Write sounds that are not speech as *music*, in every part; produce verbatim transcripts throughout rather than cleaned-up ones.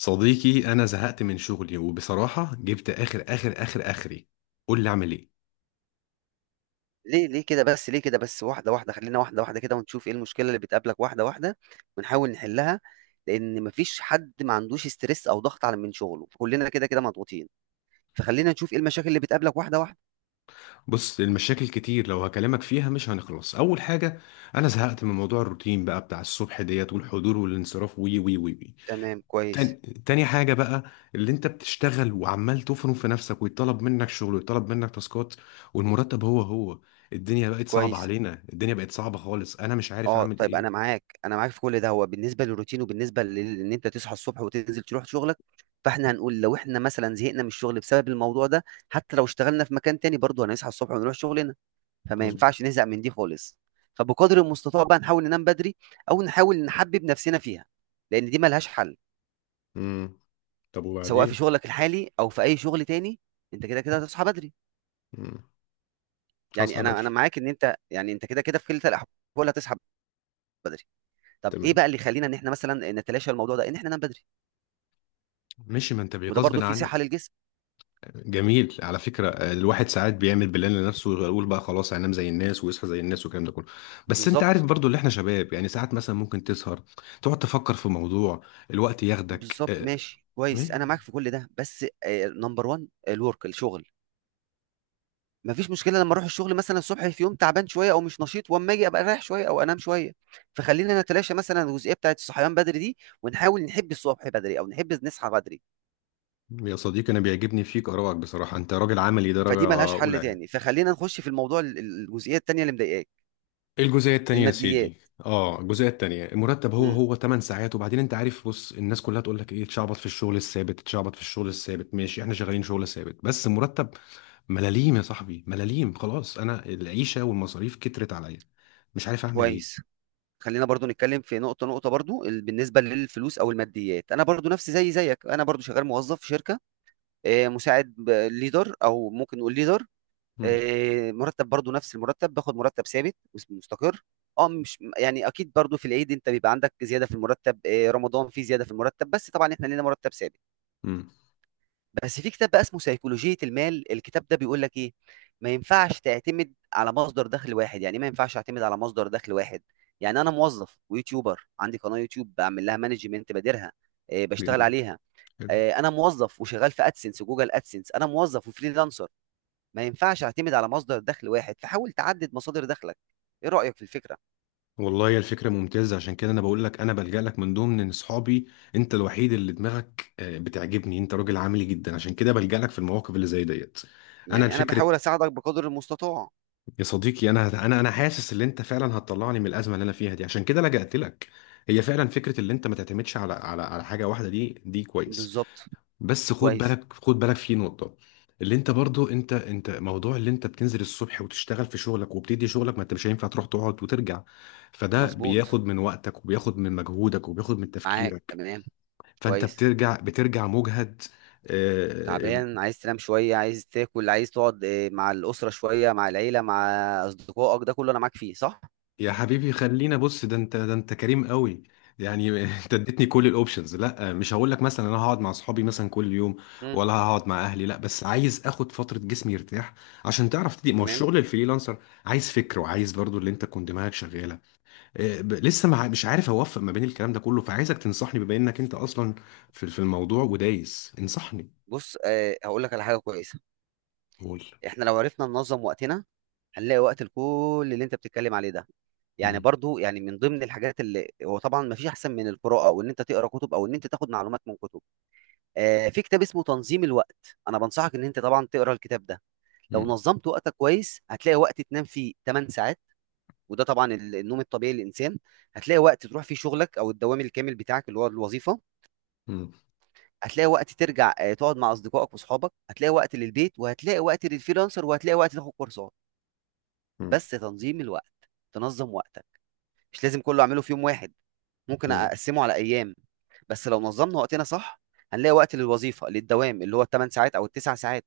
صديقي انا زهقت من شغلي وبصراحه جبت اخر اخر اخر اخري. قول لي اعمل ايه؟ ليه ليه كده بس، ليه كده بس، واحدة واحدة، خلينا واحدة واحدة كده ونشوف ايه المشكلة اللي بتقابلك واحدة واحدة ونحاول نحلها. لأن مفيش حد ما عندوش ستريس أو ضغط على من شغله، كلنا كده كده مضغوطين. فخلينا نشوف ايه المشاكل اللي بتقابلك واحدة واحدة. بص، المشاكل كتير، لو هكلمك فيها مش هنخلص. اول حاجه، انا زهقت من موضوع الروتين بقى بتاع الصبح ديت، والحضور والانصراف، وي وي وي وي. تمام، كويس. تاني, تاني حاجه بقى، اللي انت بتشتغل وعمال تفرم في نفسك، ويطلب منك شغل ويطلب منك تاسكات، والمرتب هو هو. الدنيا بقت صعبه كويس. علينا، الدنيا بقت صعبه خالص، انا مش عارف اه اعمل طيب، انا ايه. معاك، انا معاك في كل ده. هو بالنسبه للروتين وبالنسبه لل- ان انت تصحى الصبح وتنزل تروح شغلك، فاحنا هنقول لو احنا مثلا زهقنا من الشغل بسبب الموضوع ده، حتى لو اشتغلنا في مكان تاني برضه هنصحى الصبح ونروح شغلنا. فما مظبوط. ينفعش نزهق من دي خالص. فبقدر المستطاع بقى نحاول ننام بدري، او نحاول نحبب نفسنا فيها، لان دي ملهاش حل. امم، طب سواء في وبعدين؟ شغلك الحالي او في اي شغل تاني، انت كده كده هتصحى بدري. امم، يعني هصحى انا بدري. انا معاك ان انت، يعني انت كده كده في كلتا الاحوال هتصحى بدري. طب ايه تمام، بقى اللي يخلينا ان احنا مثلا نتلاشى الموضوع ده، ان احنا ننام بدري؟ ماشي، ما انت وده بغصب برضو في صحة عنك. للجسم. جميل. على فكرة، الواحد ساعات بيعمل بلان لنفسه ويقول بقى خلاص هينام زي الناس ويصحى زي الناس والكلام ده كله. بس انت عارف بالظبط. برضو، اللي احنا شباب يعني، ساعات مثلا ممكن تسهر تقعد تفكر في موضوع، الوقت ياخدك. بالظبط، اه، ماشي كويس، انا ما- معاك في كل ده، بس نمبر واحد الورك، الشغل. مفيش مشكله لما اروح الشغل مثلا الصبح في يوم تعبان شويه او مش نشيط، واما اجي ابقى رايح شويه او انام شويه. فخلينا نتلاشى مثلا الجزئيه بتاعت الصحيان بدري دي، ونحاول نحب الصبح بدري او نحب نصحى بدري. يا صديقي، انا بيعجبني فيك ارائك بصراحة، انت راجل عملي درجة فدي ملهاش اولى حل يعني. تاني، فخلينا نخش في الموضوع ال- ال- الجزئيه التانيه اللي مضايقاك، الجزئية التانية يا الماديات. سيدي. اه، الجزئية التانية، المرتب هو امم. هو، 8 ساعات، وبعدين انت عارف. بص، الناس كلها تقول لك ايه: تشعبط في الشغل الثابت، تشعبط في الشغل الثابت. ماشي، احنا شغالين شغل ثابت، بس المرتب ملاليم يا صاحبي، ملاليم. خلاص، انا العيشة والمصاريف كترت عليا، مش عارف اعمل ايه. كويس، خلينا برضو نتكلم في نقطه نقطه. برضو ال- بالنسبه للفلوس او الماديات، انا برضو نفسي زي زيك، انا برضو شغال موظف في شركه، آه، مساعد ليدر او ممكن نقول ليدر. مم. آه، مرتب برضو نفس المرتب، باخد مرتب ثابت مستقر. اه مش يعني اكيد، برضو في العيد انت بيبقى عندك زياده في المرتب، آه، رمضان في زياده في المرتب، بس طبعا احنا لينا مرتب ثابت. مم. بس في كتاب بقى اسمه سيكولوجيه المال، الكتاب ده بيقول لك ايه؟ ما ينفعش تعتمد على مصدر دخل واحد. يعني إيه ما ينفعش اعتمد على مصدر دخل واحد؟ يعني انا موظف ويوتيوبر، عندي قناه يوتيوب بعمل لها مانجمنت، بديرها، آه، بشتغل جميل. عليها. حلو. آه، انا موظف وشغال في ادسنس وجوجل ادسنس، انا موظف وفريلانسر. ما ينفعش اعتمد على مصدر دخل واحد، فحاول تعدد مصادر دخلك. ايه رأيك في الفكرة؟ والله يا الفكرة ممتازة، عشان كده انا بقول لك، انا بلجأ لك من ضمن اصحابي. انت الوحيد اللي دماغك آه، بتعجبني، انت راجل عملي جدا، عشان كده بلجأ لك في المواقف اللي زي ديت. انا يعني انا الفكرة، بحاول اساعدك بقدر المستطاع. يا صديقي، انا انا انا حاسس ان انت فعلا هتطلعني من الازمه اللي انا فيها دي، عشان كده لجأت لك. هي فعلا فكره، اللي انت ما تعتمدش على على على حاجه واحده، دي دي كويس. بالظبط. بس خد كويس. بالك، خد بالك في نقطه. اللي انت برضو، انت انت موضوع اللي انت بتنزل الصبح وتشتغل في شغلك وبتدي شغلك، ما انت مش هينفع تروح تقعد وترجع. فده مظبوط، بياخد من وقتك، وبياخد من مجهودك، وبياخد من معاك، تفكيرك. تمام. فانت كويس. بترجع بترجع مجهد. آه، تعبان، عايز تنام شوية، عايز تاكل، عايز تقعد آه، مع الأسرة شوية، مع العيلة، مع أصدقائك، ده كله أنا معاك فيه، صح؟ يا حبيبي، خلينا بص، ده انت ده انت كريم قوي. يعني *laughs* انت اديتني كل الاوبشنز. لا، مش هقول لك مثلا انا هقعد مع اصحابي مثلا كل يوم، مم. ولا هقعد مع اهلي، لا، بس عايز اخد فتره جسمي يرتاح. عشان تعرف تدي، ما هو تمام. الشغل الفريلانسر عايز فكر، وعايز برضو اللي انت تكون دماغك شغاله. اه، ب- لسه مع، مش عارف اوفق ما بين الكلام ده كله. فعايزك تنصحني بما انك انت اصلا في في الموضوع ودايس. انصحني. بص، أه هقول لك على حاجة كويسة. قول. احنا لو عرفنا ننظم وقتنا هنلاقي وقت لكل اللي انت بتتكلم عليه ده. يعني مم. برضو، يعني من ضمن الحاجات اللي هو طبعا ما فيش احسن من القراءه، او ان انت تقرا كتب، او ان انت تاخد معلومات من كتب. آه، في كتاب اسمه تنظيم الوقت، انا بنصحك ان انت طبعا تقرا الكتاب ده. لو مم. نظمت وقتك كويس هتلاقي وقت تنام فيه 8 ساعات، وده طبعا ال- النوم الطبيعي للانسان. هتلاقي وقت تروح فيه شغلك او الدوام الكامل بتاعك اللي هو الوظيفه، مم. هتلاقي وقت ترجع آه، تقعد مع اصدقائك واصحابك، هتلاقي وقت للبيت، وهتلاقي وقت للفريلانسر، وهتلاقي وقت تاخد كورسات. مم. بس تنظيم الوقت، تنظم وقتك، مش لازم كله اعمله في يوم واحد، ممكن مم. اقسمه على ايام. بس لو نظمنا وقتنا صح هنلاقي وقت للوظيفه، للدوام اللي هو الثمان ساعات او التسع ساعات،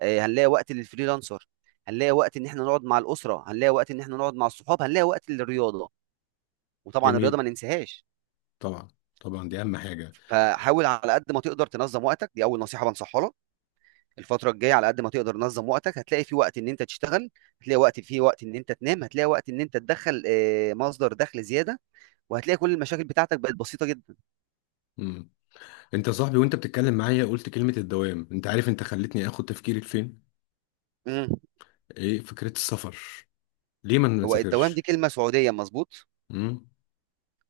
آه، هنلاقي وقت للفريلانسر، هنلاقي وقت ان احنا نقعد مع الاسره، هنلاقي وقت ان احنا نقعد مع الصحاب، هنلاقي وقت للرياضه، وطبعا الرياضه جميل. ما ننساهاش. طبعا. طبعا، دي اهم حاجه. فحاول على قد ما تقدر تنظم وقتك، دي اول نصيحه بنصحها لك. الفتره الجايه على قد ما تقدر تنظم وقتك، هتلاقي في وقت ان انت تشتغل، هتلاقي وقت في وقت ان انت تنام، هتلاقي وقت ان انت تدخل آه، مصدر دخل زياده، وهتلاقي كل المشاكل بتاعتك بقت بسيطة جدا. انت يا صاحبي، وانت بتتكلم معايا قلت كلمة الدوام، انت عارف انت خلتني اخد تفكيري لفين؟ امم ايه فكرة السفر؟ ليه ما هو الدوام دي نسافرش؟ كلمة سعودية، مظبوط. امم.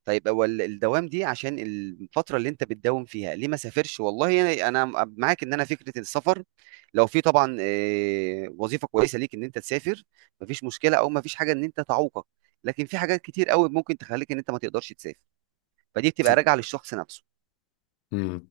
طيب هو ال- الدوام دي عشان الفترة اللي انت بتداوم فيها. ليه ما سافرش؟ والله انا، انا معاك ان انا فكرة السفر، لو في طبعا آه، وظيفة كويسة ليك ان انت تسافر، مفيش مشكلة او مفيش حاجة ان انت تعوقك. لكن في حاجات كتير قوي ممكن تخليك ان انت ما تقدرش تسافر، فدي بتبقى س- راجعة للشخص نفسه. امم،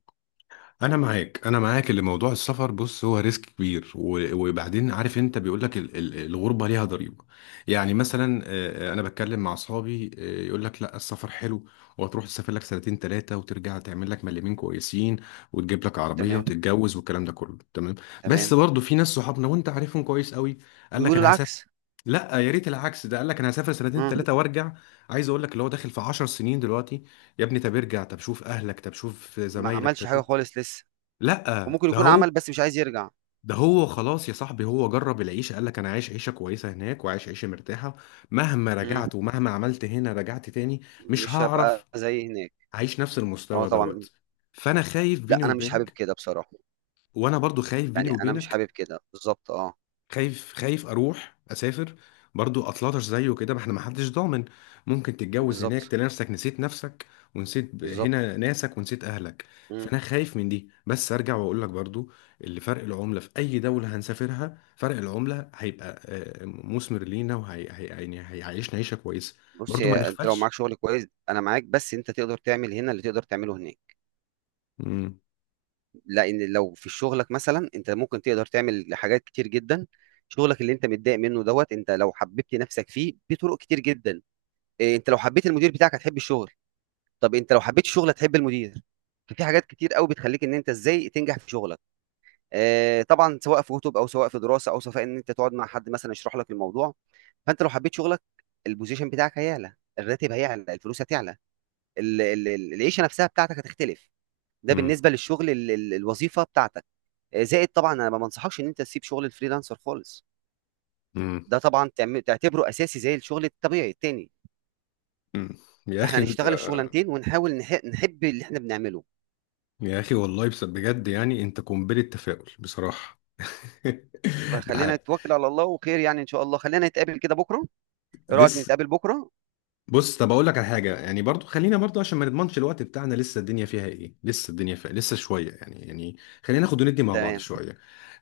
انا معاك، انا معاك. اللي موضوع السفر، بص هو ريسك كبير، و- وبعدين عارف، انت بيقول لك، ال- ال- الغربة ليها ضريبة. يعني مثلا آه، انا بتكلم مع اصحابي، آه، يقول لك لا، السفر حلو، وهتروح تسافر لك سنتين ثلاثة وترجع تعمل لك مليمين كويسين وتجيب لك عربية تمام. وتتجوز والكلام ده كله تمام. بس تمام. برضه في ناس، صحابنا وانت عارفهم كويس قوي، قال لك بيقولوا انا هسافر. العكس. لا، يا ريت العكس! ده قال لك انا هسافر سنتين امم. ثلاثه وارجع، عايز اقول لك اللي هو داخل في 10 سنين دلوقتي. يا ابني طب ارجع، طب شوف اهلك، طب شوف ما زمايلك، طب عملش حاجة شوف. خالص لسه، لا، وممكن ده يكون هو، عمل بس مش عايز يرجع. ده هو. خلاص يا صاحبي، هو جرب العيشه، قال لك انا عايش عيشه كويسه هناك وعايش عيشه مرتاحه. مهما امم. رجعت ومهما عملت هنا، رجعت تاني مش مش هعرف هبقى زي هناك. اعيش نفس اه المستوى طبعا. دوت. فانا خايف لا بيني انا مش حابب وبينك، كده بصراحه، وانا برضو خايف بيني يعني انا مش وبينك. حابب كده بالظبط، اه. خايف، خايف اروح اسافر برضو اطلطش زيه كده، ما احنا، ما حدش ضامن. ممكن تتجوز بالظبط. هناك تلاقي نفسك نسيت نفسك، ونسيت ب- بالظبط. هنا ناسك ونسيت اهلك. مم. فانا خايف من دي. بس ارجع واقول لك برضو، اللي فرق العمله في اي دوله هنسافرها، فرق العمله هيبقى آه، مثمر لينا، وهي هي- يعني هيعيشنا عيشه كويسه. بص برضو ما يا انت، لو نغفلش. معاك شغل كويس انا معاك، بس انت تقدر تعمل هنا اللي تقدر تعمله هناك. مم. لان لو في شغلك مثلا انت ممكن تقدر تعمل حاجات كتير جدا. شغلك اللي انت متضايق منه دوت، انت لو حببت نفسك فيه بطرق كتير جدا. إيه، انت لو حبيت المدير بتاعك هتحب الشغل، طب انت لو حبيت الشغل هتحب المدير. ففي حاجات كتير قوي بتخليك ان انت ازاي تنجح في شغلك، آه، طبعا سواء في كتب او سواء في دراسه، او سواء ان انت تقعد مع حد مثلا يشرح لك الموضوع. فانت لو حبيت شغلك، البوزيشن بتاعك هيعلى، الراتب هيعلى، الفلوس هتعلى، ال- ال- ال- العيشه نفسها بتاعتك هتختلف. ده مم. بالنسبه للشغل، ال- ال- الوظيفه بتاعتك. آه، زائد طبعا، انا ما بنصحكش ان انت تسيب شغل الفريلانسر خالص. مم. ده طبعا تعم- تعتبره اساسي زي الشغل الطبيعي التاني. مم. يا فاحنا اخي انت. نشتغل الشغلانتين ونحاول نح- نحب اللي احنا بنعمله. يا اخي والله بس- بجد يعني انت قنبله تفاؤل بصراحه. *laughs* ده فخلينا حقيقي. نتوكل على الله وخير، يعني ان شاء الله خلينا نتقابل كده بكره. ايه رايك لسه؟ نتقابل بكره؟ بص، طب اقول لك على حاجه، يعني برضو خلينا برضو، عشان ما نضمنش الوقت بتاعنا، لسه الدنيا فيها ايه، لسه الدنيا فيها لسه شويه يعني، يعني خلينا ناخد وندي مع بعض تمام. شويه.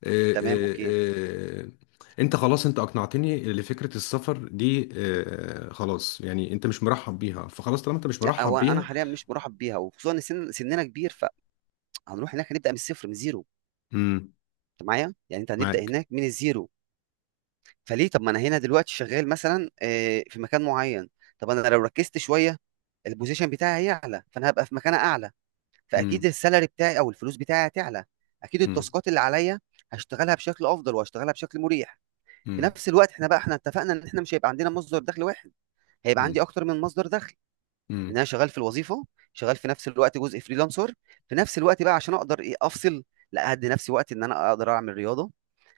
آه. تمام، اوكي. آه. آه. انت خلاص، انت اقنعتني لفكره السفر دي. آه، خلاص يعني، انت مش مرحب بيها، فخلاص طالما انت مش لا مرحب هو انا بيها. حاليا مش مرحب بيها، وخصوصا ان سن سننا كبير، فهنروح هناك هنبدا من الصفر، من زيرو. امم. انت معايا، يعني انت هنبدا معاك. هناك من الزيرو. فليه؟ طب ما انا هنا دلوقتي شغال مثلا آه، في مكان معين. طب انا لو ركزت شويه البوزيشن بتاعي هيعلى، فانا هبقى في مكان اعلى، فاكيد امم. السالري بتاعي او الفلوس بتاعي هتعلى. اكيد امم. التاسكات اللي عليا هشتغلها بشكل افضل وهشتغلها بشكل مريح. في امم. نفس الوقت، احنا بقى احنا اتفقنا ان احنا مش هيبقى عندنا مصدر دخل واحد، هيبقى عندي اكتر من مصدر دخل، ان امم. انا شغال في الوظيفه، شغال في نفس الوقت جزء فريلانسر، في نفس الوقت بقى عشان اقدر ايه افصل. لا، هدي نفسي وقت ان انا اقدر اعمل رياضه،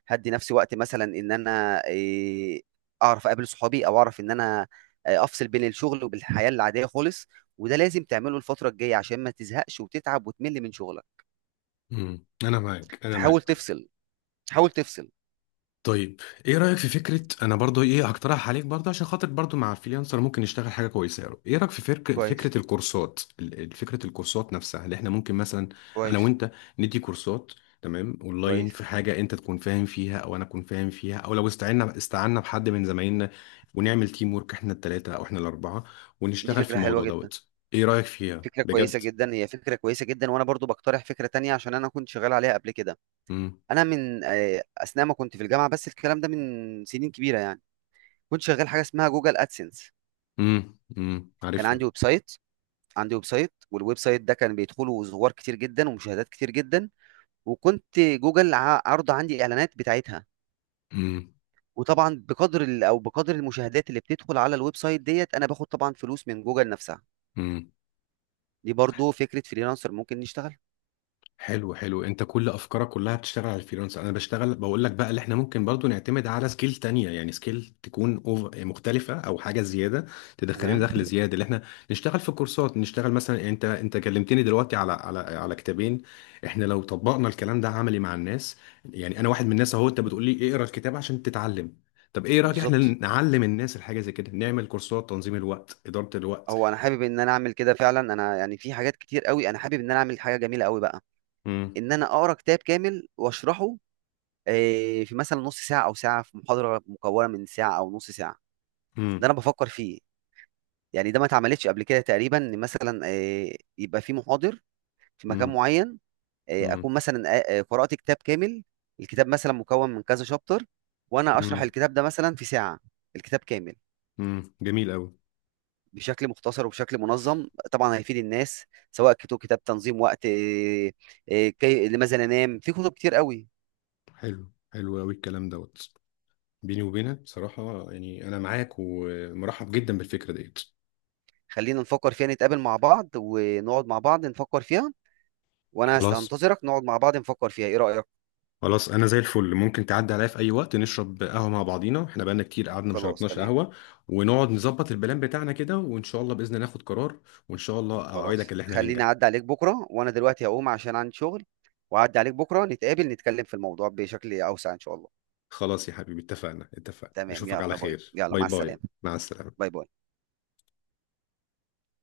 هدي نفسي وقت مثلا ان انا إيه، اعرف اقابل صحابي، او اعرف ان انا آه، افصل بين الشغل وبالحياه العاديه خالص. وده لازم تعمله الفتره الجايه عشان ما تزهقش وتتعب وتمل من شغلك. امم، انا معاك، انا فحاول معاك. تفصل، حاول تفصل. طيب ايه رأيك في فكرة، انا برضو ايه هقترح عليك برضو عشان خاطر، برضو مع الفريلانسر ممكن نشتغل حاجة كويسة يا رب. ايه رأيك في فرق كويس. فكرة الكورسات، ال- ال- فكرة الكورسات نفسها، اللي احنا ممكن مثلا انا كويس. وانت ندي كورسات، تمام، اونلاين، كويس. في حاجة انت تكون فاهم فيها او انا اكون فاهم فيها، او لو استعنا استعنا بحد من زمايلنا، ونعمل تيم وورك احنا التلاتة او احنا الاربعة، دي ونشتغل في فكره حلوه الموضوع جدا. دوت. ايه رأيك فيها فكره كويسه بجد؟ جدا، هي فكره كويسه جدا، وانا برضو بقترح فكره تانية عشان انا كنت شغال عليها قبل كده. امم. انا من آه، اثناء ما كنت في الجامعه، بس الكلام ده من سنين كبيره يعني، كنت شغال حاجه اسمها جوجل ادسنس. امم. امم، كان عارفها. عندي ويب سايت، عندي ويب سايت، والويب سايت ده كان بيدخله زوار كتير جدا ومشاهدات كتير جدا، وكنت جوجل ع- عارضه عندي اعلانات بتاعتها. وطبعا بقدر ال- او بقدر المشاهدات اللي بتدخل على الويب سايت ديت انا باخد طبعا فلوس من جوجل نفسها. امم. دي برضو فكره فريلانسر ممكن نشتغل. حلو، حلو، انت كل افكارك كلها بتشتغل على الفريلانس. انا بشتغل بقول لك بقى اللي احنا ممكن برضو نعتمد على سكيل تانية، يعني سكيل تكون أوف- مختلفة او حاجة زيادة تدخلنا تمام. دخل زيادة، اللي احنا نشتغل في كورسات، نشتغل مثلا، يعني انت انت كلمتني دلوقتي على على على كتابين. احنا لو طبقنا الكلام ده عملي مع الناس، يعني انا واحد من الناس اهو، انت بتقول لي اقرا الكتاب عشان تتعلم، طب ايه رأيك احنا بالظبط. نعلم الناس الحاجة زي كده، نعمل كورسات تنظيم الوقت، إدارة الوقت. هو انا حابب ان انا اعمل كده فعلا، انا يعني في حاجات كتير قوي انا حابب ان انا اعمل حاجه جميله قوي بقى، امم. ان انا اقرا كتاب كامل واشرحه آه، في مثلا نص ساعه او ساعه، في محاضره مكونه من ساعه او نص ساعه. ده امم. انا بفكر فيه، يعني ده ما اتعملتش قبل كده تقريبا، ان مثلا آه، يبقى في محاضر في مكان امم. معين، آه، اكون مثلا آه، آه، قرات كتاب كامل، الكتاب مثلا مكون من كذا شابتر، وانا اشرح امم. الكتاب ده مثلا في ساعه، الكتاب كامل، امم، جميل قوي. بشكل مختصر وبشكل منظم، طبعا هيفيد الناس. سواء كتب كتاب تنظيم وقت آه، آه، كي- لماذا ننام، في كتب كتير قوي. حلو، حلو قوي الكلام دوت. بيني وبينك بصراحة، يعني أنا معاك ومرحب جدا بالفكرة ديت. خلينا نفكر فيها، نتقابل مع بعض ونقعد مع بعض نفكر فيها، وانا هست- خلاص، هنتظرك، نقعد مع بعض نفكر فيها. ايه رأيك؟ خلاص، أنا زي الفل، ممكن تعدي عليا في أي وقت نشرب قهوة مع بعضينا، إحنا بقالنا كتير قعدنا ما خلاص، شربناش تمام. قهوة، ونقعد نظبط البلان بتاعنا كده، وإن شاء الله بإذن الله ناخد قرار، وإن شاء الله خلاص، أوعدك إن إحنا خليني هننجح. اعدي عليك بكرة، وانا دلوقتي هقوم عشان عندي شغل، واعدي عليك بكرة نتقابل نتكلم في الموضوع بشكل اوسع ان شاء الله. خلاص يا حبيبي، اتفقنا، اتفقنا، تمام، أشوفك على يلا باي، خير، يلا باي مع السلامة. باي، مع السلامة. باي باي.